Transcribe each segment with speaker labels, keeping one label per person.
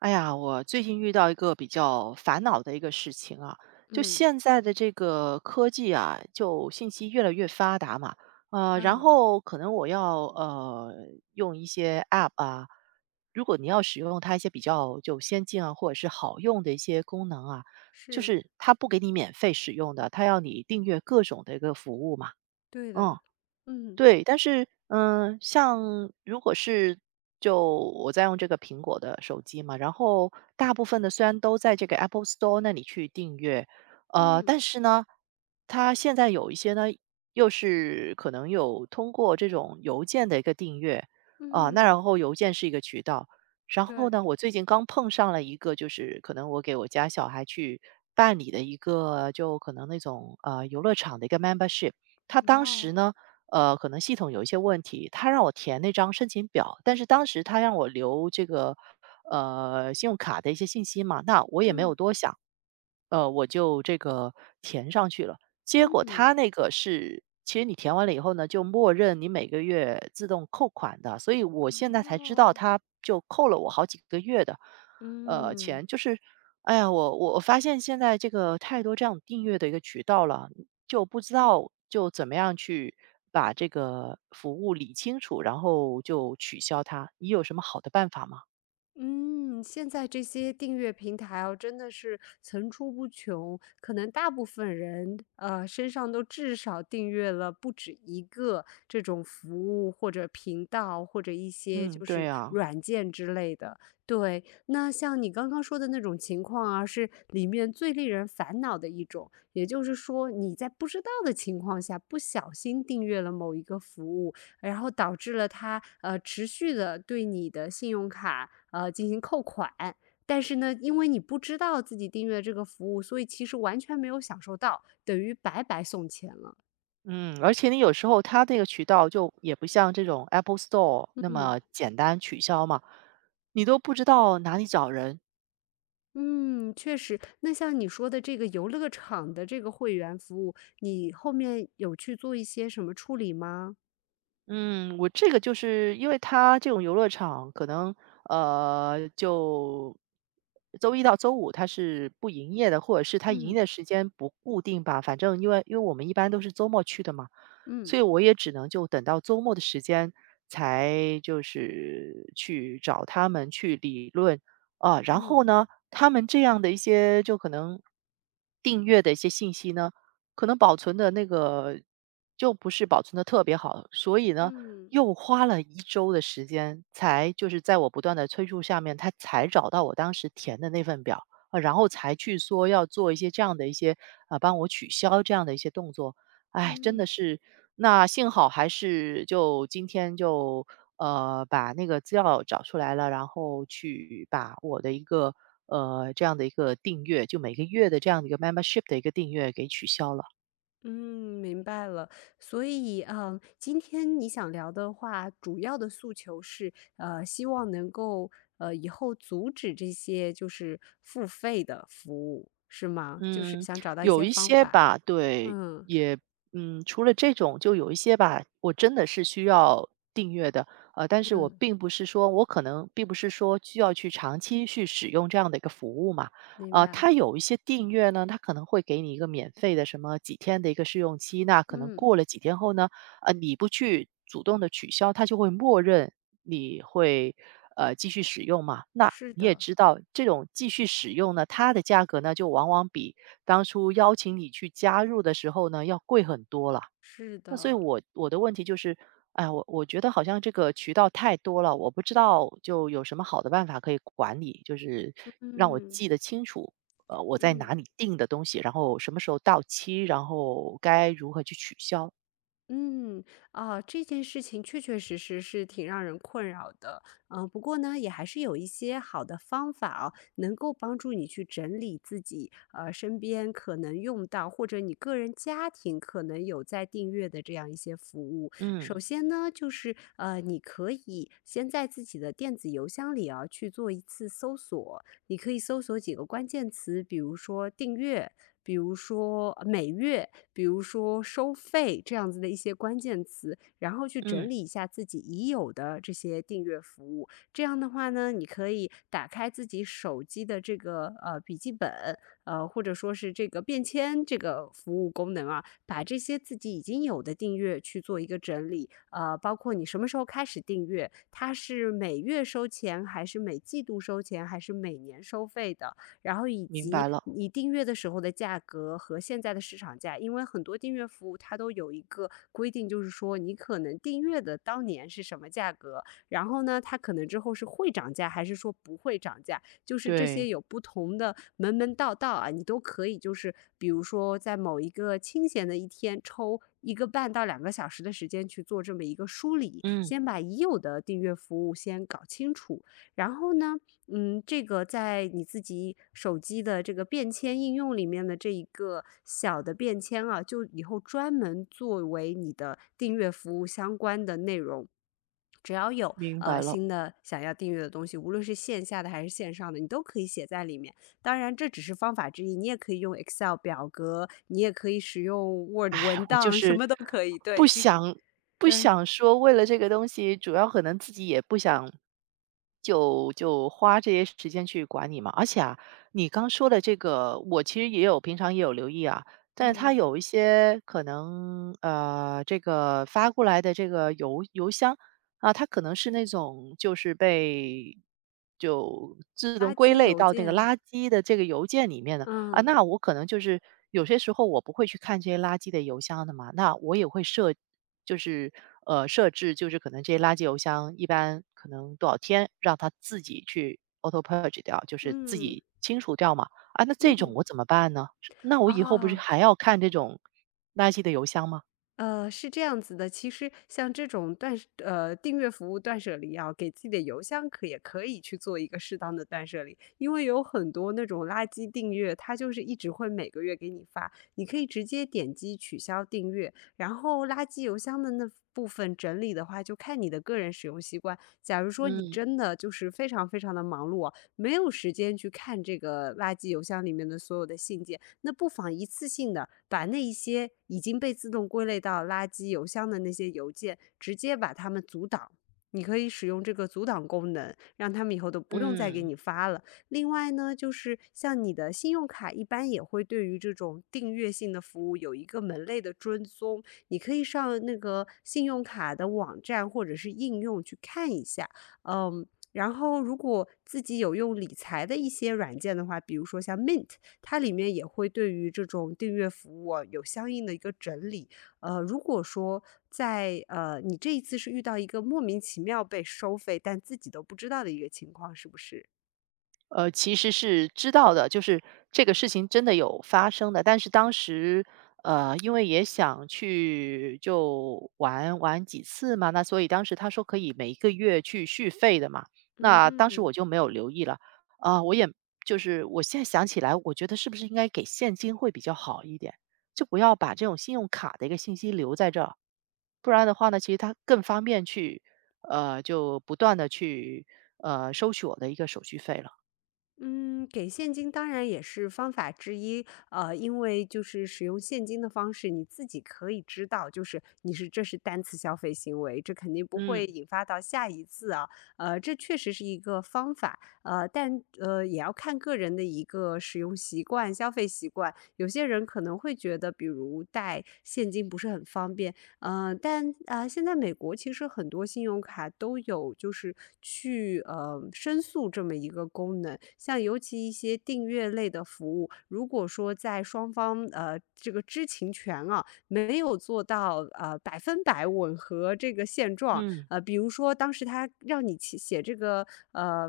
Speaker 1: 哎呀，我最近遇到一个比较烦恼的一个事情啊，就
Speaker 2: 嗯，
Speaker 1: 现在的这个科技啊，就信息越来越发达嘛。然
Speaker 2: 啊，
Speaker 1: 后可能我要用一些 App 啊。如果你要使用它一些比较就先进啊，或者是好用的一些功能啊，就
Speaker 2: 是，
Speaker 1: 是它不给你免费使用的，它要你订阅各种的一个服务嘛。
Speaker 2: 对的。
Speaker 1: 嗯。
Speaker 2: 嗯，
Speaker 1: 对，但是，嗯，像如果是就我在用这个苹果的手机嘛，然后大部分的虽然都在这个 Apple Store 那里去订阅。但
Speaker 2: 嗯，
Speaker 1: 是呢，它现在有一些呢，又是可能有通过这种邮件的一个订阅啊。那
Speaker 2: 嗯，
Speaker 1: 然后邮件是一个渠道。然
Speaker 2: 对，
Speaker 1: 后呢，我最近刚碰上了一个，就是可能我给我家小孩去办理的一个，就可能那种游乐场的一个 membership。他当时
Speaker 2: 啊，
Speaker 1: 呢，可能系统有一些问题，他让我填那张申请表，但是当时他让我留这个，信用卡的一些信息嘛，那我也没有
Speaker 2: 嗯，
Speaker 1: 多想。我就这个填上去了。结果
Speaker 2: 嗯，
Speaker 1: 他那个是，其实你填完了以后呢，就默认你每个月自动扣款的，所以我现在才知
Speaker 2: 啊，
Speaker 1: 道他就扣了我好几个月的，
Speaker 2: 嗯。
Speaker 1: 钱。就是，哎呀，我发现现在这个太多这样订阅的一个渠道了，就不知道就怎么样去把这个服务理清楚，然后就取消它。你有什么好的办法吗？
Speaker 2: 嗯，现在这些订阅平台哦，真的是层出不穷。可能大部分人，身上都至少订阅了不止一个这种服务或者频道，或者一些
Speaker 1: 嗯，
Speaker 2: 就
Speaker 1: 对
Speaker 2: 是
Speaker 1: 呀、
Speaker 2: 软件之类的。对，那像你刚刚说的那种情况啊，是里面最令人烦恼的一种。也就是说，你在不知道的情况下不小心订阅了某一个服务，然后导致了他持续的对你的信用卡，进行扣款。但是呢，因为你不知道自己订阅这个服务，所以其实完全没有享受到，等于白白送钱了。
Speaker 1: 嗯，而且你有时候它这个渠道就也不像这种 Apple Store 那
Speaker 2: 嗯。
Speaker 1: 么简单取消嘛，你都不知道哪里找人。
Speaker 2: 嗯，确实。那像你说的这个游乐场的这个会员服务，你后面有去做一些什么处理吗？
Speaker 1: 嗯，我这个就是因为它这种游乐场可能，就周一到周五它是不营业的，或者是它营业
Speaker 2: 嗯
Speaker 1: 的时间不固定吧。反正因为我们一般都是周末去的嘛，所以
Speaker 2: 嗯
Speaker 1: 我也只能就等到周末的时间才就是去找他们去理论啊。然
Speaker 2: 嗯
Speaker 1: 后呢，他们这样的一些就可能订阅的一些信息呢。可能保存的那个就不是保存的特别好，所以呢，
Speaker 2: 嗯
Speaker 1: 又花了一周的时间才就是在我不断的催促下面，他才找到我当时填的那份表，然后才去说要做一些这样的一些帮我取消这样的一些动作。哎，真的
Speaker 2: 嗯。
Speaker 1: 是那幸好还是就今天就，把那个资料找出来了，然后去把我的一个，这样的一个订阅，就每个月的这样的一个 membership 的一个订阅给取消了。
Speaker 2: 嗯，明白了。所以，今天你想聊的话，主要的诉求是，希望能够，以后阻止这些就是付费的服务，是吗？就是
Speaker 1: 嗯，
Speaker 2: 想找到一
Speaker 1: 有
Speaker 2: 些
Speaker 1: 一
Speaker 2: 方
Speaker 1: 些
Speaker 2: 法。
Speaker 1: 吧，对，
Speaker 2: 嗯
Speaker 1: 也嗯，除了这种，就有一些吧，我真的是需要订阅的，但是我
Speaker 2: 嗯，
Speaker 1: 并不是说我可能并不是说需要去长期去使用这样的一个服务嘛。
Speaker 2: 明白。
Speaker 1: 它有一些订阅呢，它可能会给你一个免费的什么几天的一个试用期，那可能
Speaker 2: 嗯，
Speaker 1: 过了几天后呢，你不去主动的取消，它就会默认你会继续使用嘛。那
Speaker 2: 是
Speaker 1: 你也
Speaker 2: 的，
Speaker 1: 知道，这种继续使用呢，它的价格呢就往往比当初邀请你去加入的时候呢要贵很多了。
Speaker 2: 是
Speaker 1: 那所以
Speaker 2: 的。
Speaker 1: 我的问题就是，哎，我觉得好像这个渠道太多了，我不知道就有什么好的办法可以管理，就是让我
Speaker 2: 嗯
Speaker 1: 记得清楚，我在
Speaker 2: 嗯。
Speaker 1: 哪里订的东西，然后什么时候到期，然后该如何去取消。
Speaker 2: 嗯，啊，这件事情确确实实是挺让人困扰的，不过呢，也还是有一些好的方法哦，能够帮助你去整理自己，身边可能用到或者你个人家庭可能有在订阅的这样一些服务。首
Speaker 1: 嗯
Speaker 2: 先呢，就是你可以先在自己的电子邮箱里啊去做一次搜索，你可以搜索几个关键词，比如说订阅，比如说每月。比如说收费这样子的一些关键词，然后去
Speaker 1: 嗯，
Speaker 2: 整理一下自己已有的这些订阅服务。这样的话呢，你可以打开自己手机的这个笔记本，或者说是这个便签这个服务功能啊，把这些自己已经有的订阅去做一个整理，包括你什么时候开始订阅，它是每月收钱还是每季度收钱还是每年收费的。然后以
Speaker 1: 明白
Speaker 2: 及
Speaker 1: 了，
Speaker 2: 你订阅的时候的价格和现在的市场价，因为很多订阅服务它都有一个规定，就是说你可能订阅的当年是什么价格，然后呢，它可能之后是会涨价还是说不会涨价，就是这些
Speaker 1: 对，
Speaker 2: 有不同的门门道道啊，你都可以就是比如说在某一个清闲的一天抽一个半到两个小时的时间去做这么一个梳理，
Speaker 1: 嗯，
Speaker 2: 先把已有的订阅服务先搞清楚，然后呢，这个在你自己手机的这个便签应用里面的这一个小的便签啊，就以后专门作为你的订阅服务相关的内容。只要有
Speaker 1: 明白了。
Speaker 2: 新的想要订阅的东西，无论是线下的还是线上的，你都可以写在里面。当然，这只是方法之一，你也可以用 Excel 表格，你也可以使用 Word
Speaker 1: 哎，
Speaker 2: 文
Speaker 1: 我就
Speaker 2: 档，什
Speaker 1: 是
Speaker 2: 么都可以。对，
Speaker 1: 不
Speaker 2: 其实
Speaker 1: 想不
Speaker 2: 对，
Speaker 1: 想说为了这个东西，主要可能自己也不想就花这些时间去管你嘛。而且啊，你刚说的这个，我其实也有平常也有留意啊，但是它
Speaker 2: 嗯，
Speaker 1: 有一些可能这个发过来的这个邮箱啊，它可能是那种就是被就自动
Speaker 2: 垃
Speaker 1: 归
Speaker 2: 圾
Speaker 1: 类
Speaker 2: 邮
Speaker 1: 到那个
Speaker 2: 件，
Speaker 1: 垃圾的这个邮件里面的。啊，
Speaker 2: 嗯
Speaker 1: 那我可能就是有些时候我不会去看这些垃圾的邮箱的嘛，那我也会设，就是设置，就是可能这些垃圾邮箱一般可能多少天让它自己去 auto purge 掉，就是自
Speaker 2: 嗯
Speaker 1: 己清除掉嘛。啊，那这种
Speaker 2: 嗯，
Speaker 1: 我怎么办呢？是那我以后不是
Speaker 2: 啊。
Speaker 1: 还要看这种垃圾的邮箱吗？
Speaker 2: 是这样子的，其实像这种订阅服务断舍离啊，给自己的邮箱可也可以去做一个适当的断舍离。因为有很多那种垃圾订阅，它就是一直会每个月给你发，你可以直接点击取消订阅，然后垃圾邮箱的那部分整理的话，就看你的个人使用习惯。假如说你
Speaker 1: 嗯
Speaker 2: 真的就是非常非常的忙碌啊，没有时间去看这个垃圾邮箱里面的所有的信件，那不妨一次性的把那一些已经被自动归类到垃圾邮箱的那些邮件，直接把它们阻挡。你可以使用这个阻挡功能，让他们以后都不用再给
Speaker 1: 嗯。
Speaker 2: 你发了。另外呢，就是像你的信用卡，一般也会对于这种订阅性的服务有一个门类的追踪，你可以上那个信用卡的网站或者是应用去看一下，嗯。然后，如果自己有用理财的一些软件的话，比如说像 Mint，它里面也会对于这种订阅服务啊有相应的一个整理。如果说在你这一次是遇到一个莫名其妙被收费，但自己都不知道的一个情况，是不是？
Speaker 1: 其实是知道的，就是这个事情真的有发生的。但是当时，因为也想去就玩玩几次嘛，那所以当时他说可以每一个月去续费的嘛，
Speaker 2: 嗯
Speaker 1: 那当时我
Speaker 2: 嗯。
Speaker 1: 就没有留意了。啊，我也就是我现在想起来，我觉得是不是应该给现金会比较好一点，就不要把这种信用卡的一个信息留在这儿，不然的话呢，其实它更方便去，就不断的去收取我的一个手续费了。
Speaker 2: 嗯，给现金当然也是方法之一，因为就是使用现金的方式，你自己可以知道，就是你是这是单次消费行为，这肯定不
Speaker 1: 嗯
Speaker 2: 会引发到下一次啊，这确实是一个方法，但也要看个人的一个使用习惯、消费习惯，有些人可能会觉得，比如带现金不是很方便，但啊，现在美国其实很多信用卡都有就是去申诉这么一个功能，像尤其一些订阅类的服务，如果说在双方这个知情权啊没有做到百分百吻合这个现状，
Speaker 1: 嗯，
Speaker 2: 比如说当时他让你写写这个呃。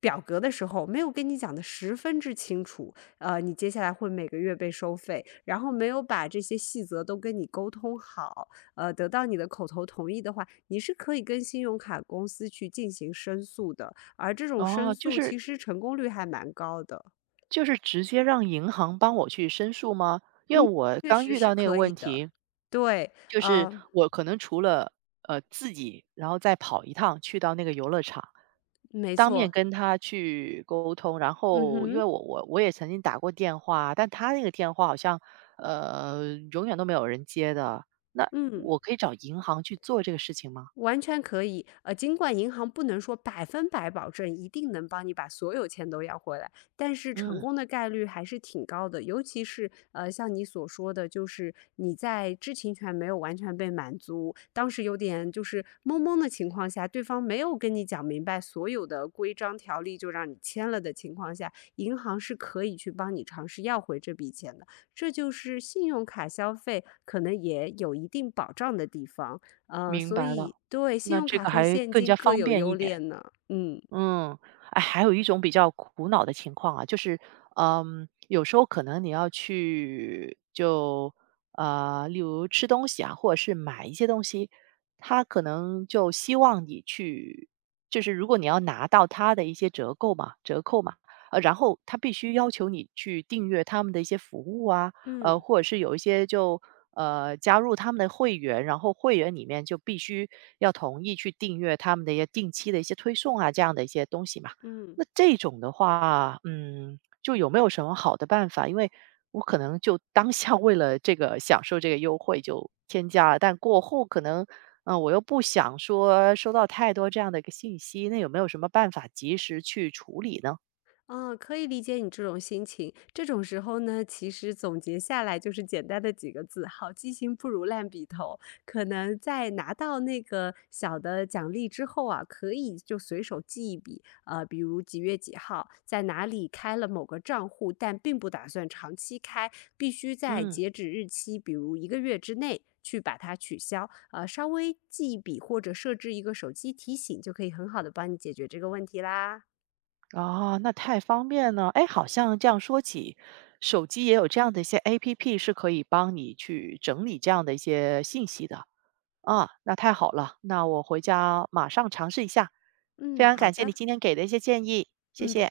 Speaker 2: 表格的时候没有跟你讲的十分之清楚，你接下来会每个月被收费，然后没有把这些细则都跟你沟通好，得到你的口头同意的话，你是可以跟信用卡公司去进行申诉的，而这种申
Speaker 1: 哦，就
Speaker 2: 诉
Speaker 1: 是
Speaker 2: 其实成功率还蛮高的。
Speaker 1: 就是直接让银行帮我去申诉吗？因为
Speaker 2: 嗯，
Speaker 1: 我
Speaker 2: 确
Speaker 1: 刚
Speaker 2: 实
Speaker 1: 遇
Speaker 2: 是
Speaker 1: 到那个
Speaker 2: 可以
Speaker 1: 问
Speaker 2: 的。
Speaker 1: 题，
Speaker 2: 对，
Speaker 1: 就是
Speaker 2: 呃，
Speaker 1: 我可能除了自己，然后再跑一趟去到那个游乐场，
Speaker 2: 没
Speaker 1: 当面
Speaker 2: 错，
Speaker 1: 跟他去沟通。然
Speaker 2: 嗯
Speaker 1: 后因为
Speaker 2: 哼，
Speaker 1: 我也曾经打过电话，但他那个电话好像永远都没有人接的。那
Speaker 2: 嗯。
Speaker 1: 我可以找银行去做这个事情吗？
Speaker 2: 完全可以，尽管银行不能说百分百保证一定能帮你把所有钱都要回来，但是成
Speaker 1: 嗯，
Speaker 2: 功的概率还是挺高的。尤其是像你所说的，就是你在知情权没有完全被满足，当时有点就是懵懵的情况下，对方没有跟你讲明白所有的规章条例就让你签了的情况下，银行是可以去帮你尝试要回这笔钱的。这就是信用卡消费可能也有一定保障的地方。
Speaker 1: 明
Speaker 2: 所
Speaker 1: 白了，
Speaker 2: 以对，信
Speaker 1: 那
Speaker 2: 用
Speaker 1: 这
Speaker 2: 卡
Speaker 1: 个
Speaker 2: 和
Speaker 1: 还
Speaker 2: 现
Speaker 1: 更
Speaker 2: 金
Speaker 1: 加
Speaker 2: 各
Speaker 1: 方
Speaker 2: 有
Speaker 1: 便一
Speaker 2: 优
Speaker 1: 点。
Speaker 2: 劣呢，嗯。
Speaker 1: 嗯，哎，还有一种比较苦恼的情况啊，就是，嗯，有时候可能你要去就例如吃东西啊，或者是买一些东西，他可能就希望你去，就是如果你要拿到他的一些折扣嘛，折扣嘛，然后他必须要求你去订阅他们的一些服务啊。
Speaker 2: 嗯
Speaker 1: 或者是有一些就加入他们的会员，然后会员里面就必须要同意去订阅他们的一些定期的一些推送啊，这样的一些东西嘛。
Speaker 2: 嗯，
Speaker 1: 那这种的话，嗯，就有没有什么好的办法？因为我可能就当下为了这个享受这个优惠就添加了，但过后可能，嗯、我又不想说收到太多这样的一个信息，那有没有什么办法及时去处理呢？
Speaker 2: 嗯，可以理解你这种心情。这种时候呢，其实总结下来就是简单的几个字：好记性不如烂笔头。可能在拿到那个小的奖励之后啊，可以就随手记一笔，比如几月几号在哪里开了某个账户，但并不打算长期开，必须在
Speaker 1: 嗯。
Speaker 2: 截止日期，比如一个月之内，去把它取消，稍微记一笔或者设置一个手机提醒，就可以很好的帮你解决这个问题啦。
Speaker 1: 哦，那太方便了。哎，好像这样说起，手机也有这样的一些 APP 是可以帮你去整理这样的一些信息的啊，那太好了，那我回家马上尝试一下。非
Speaker 2: 嗯，
Speaker 1: 常
Speaker 2: 好
Speaker 1: 感谢你
Speaker 2: 的，
Speaker 1: 今天给的一些建议，谢
Speaker 2: 嗯。
Speaker 1: 谢。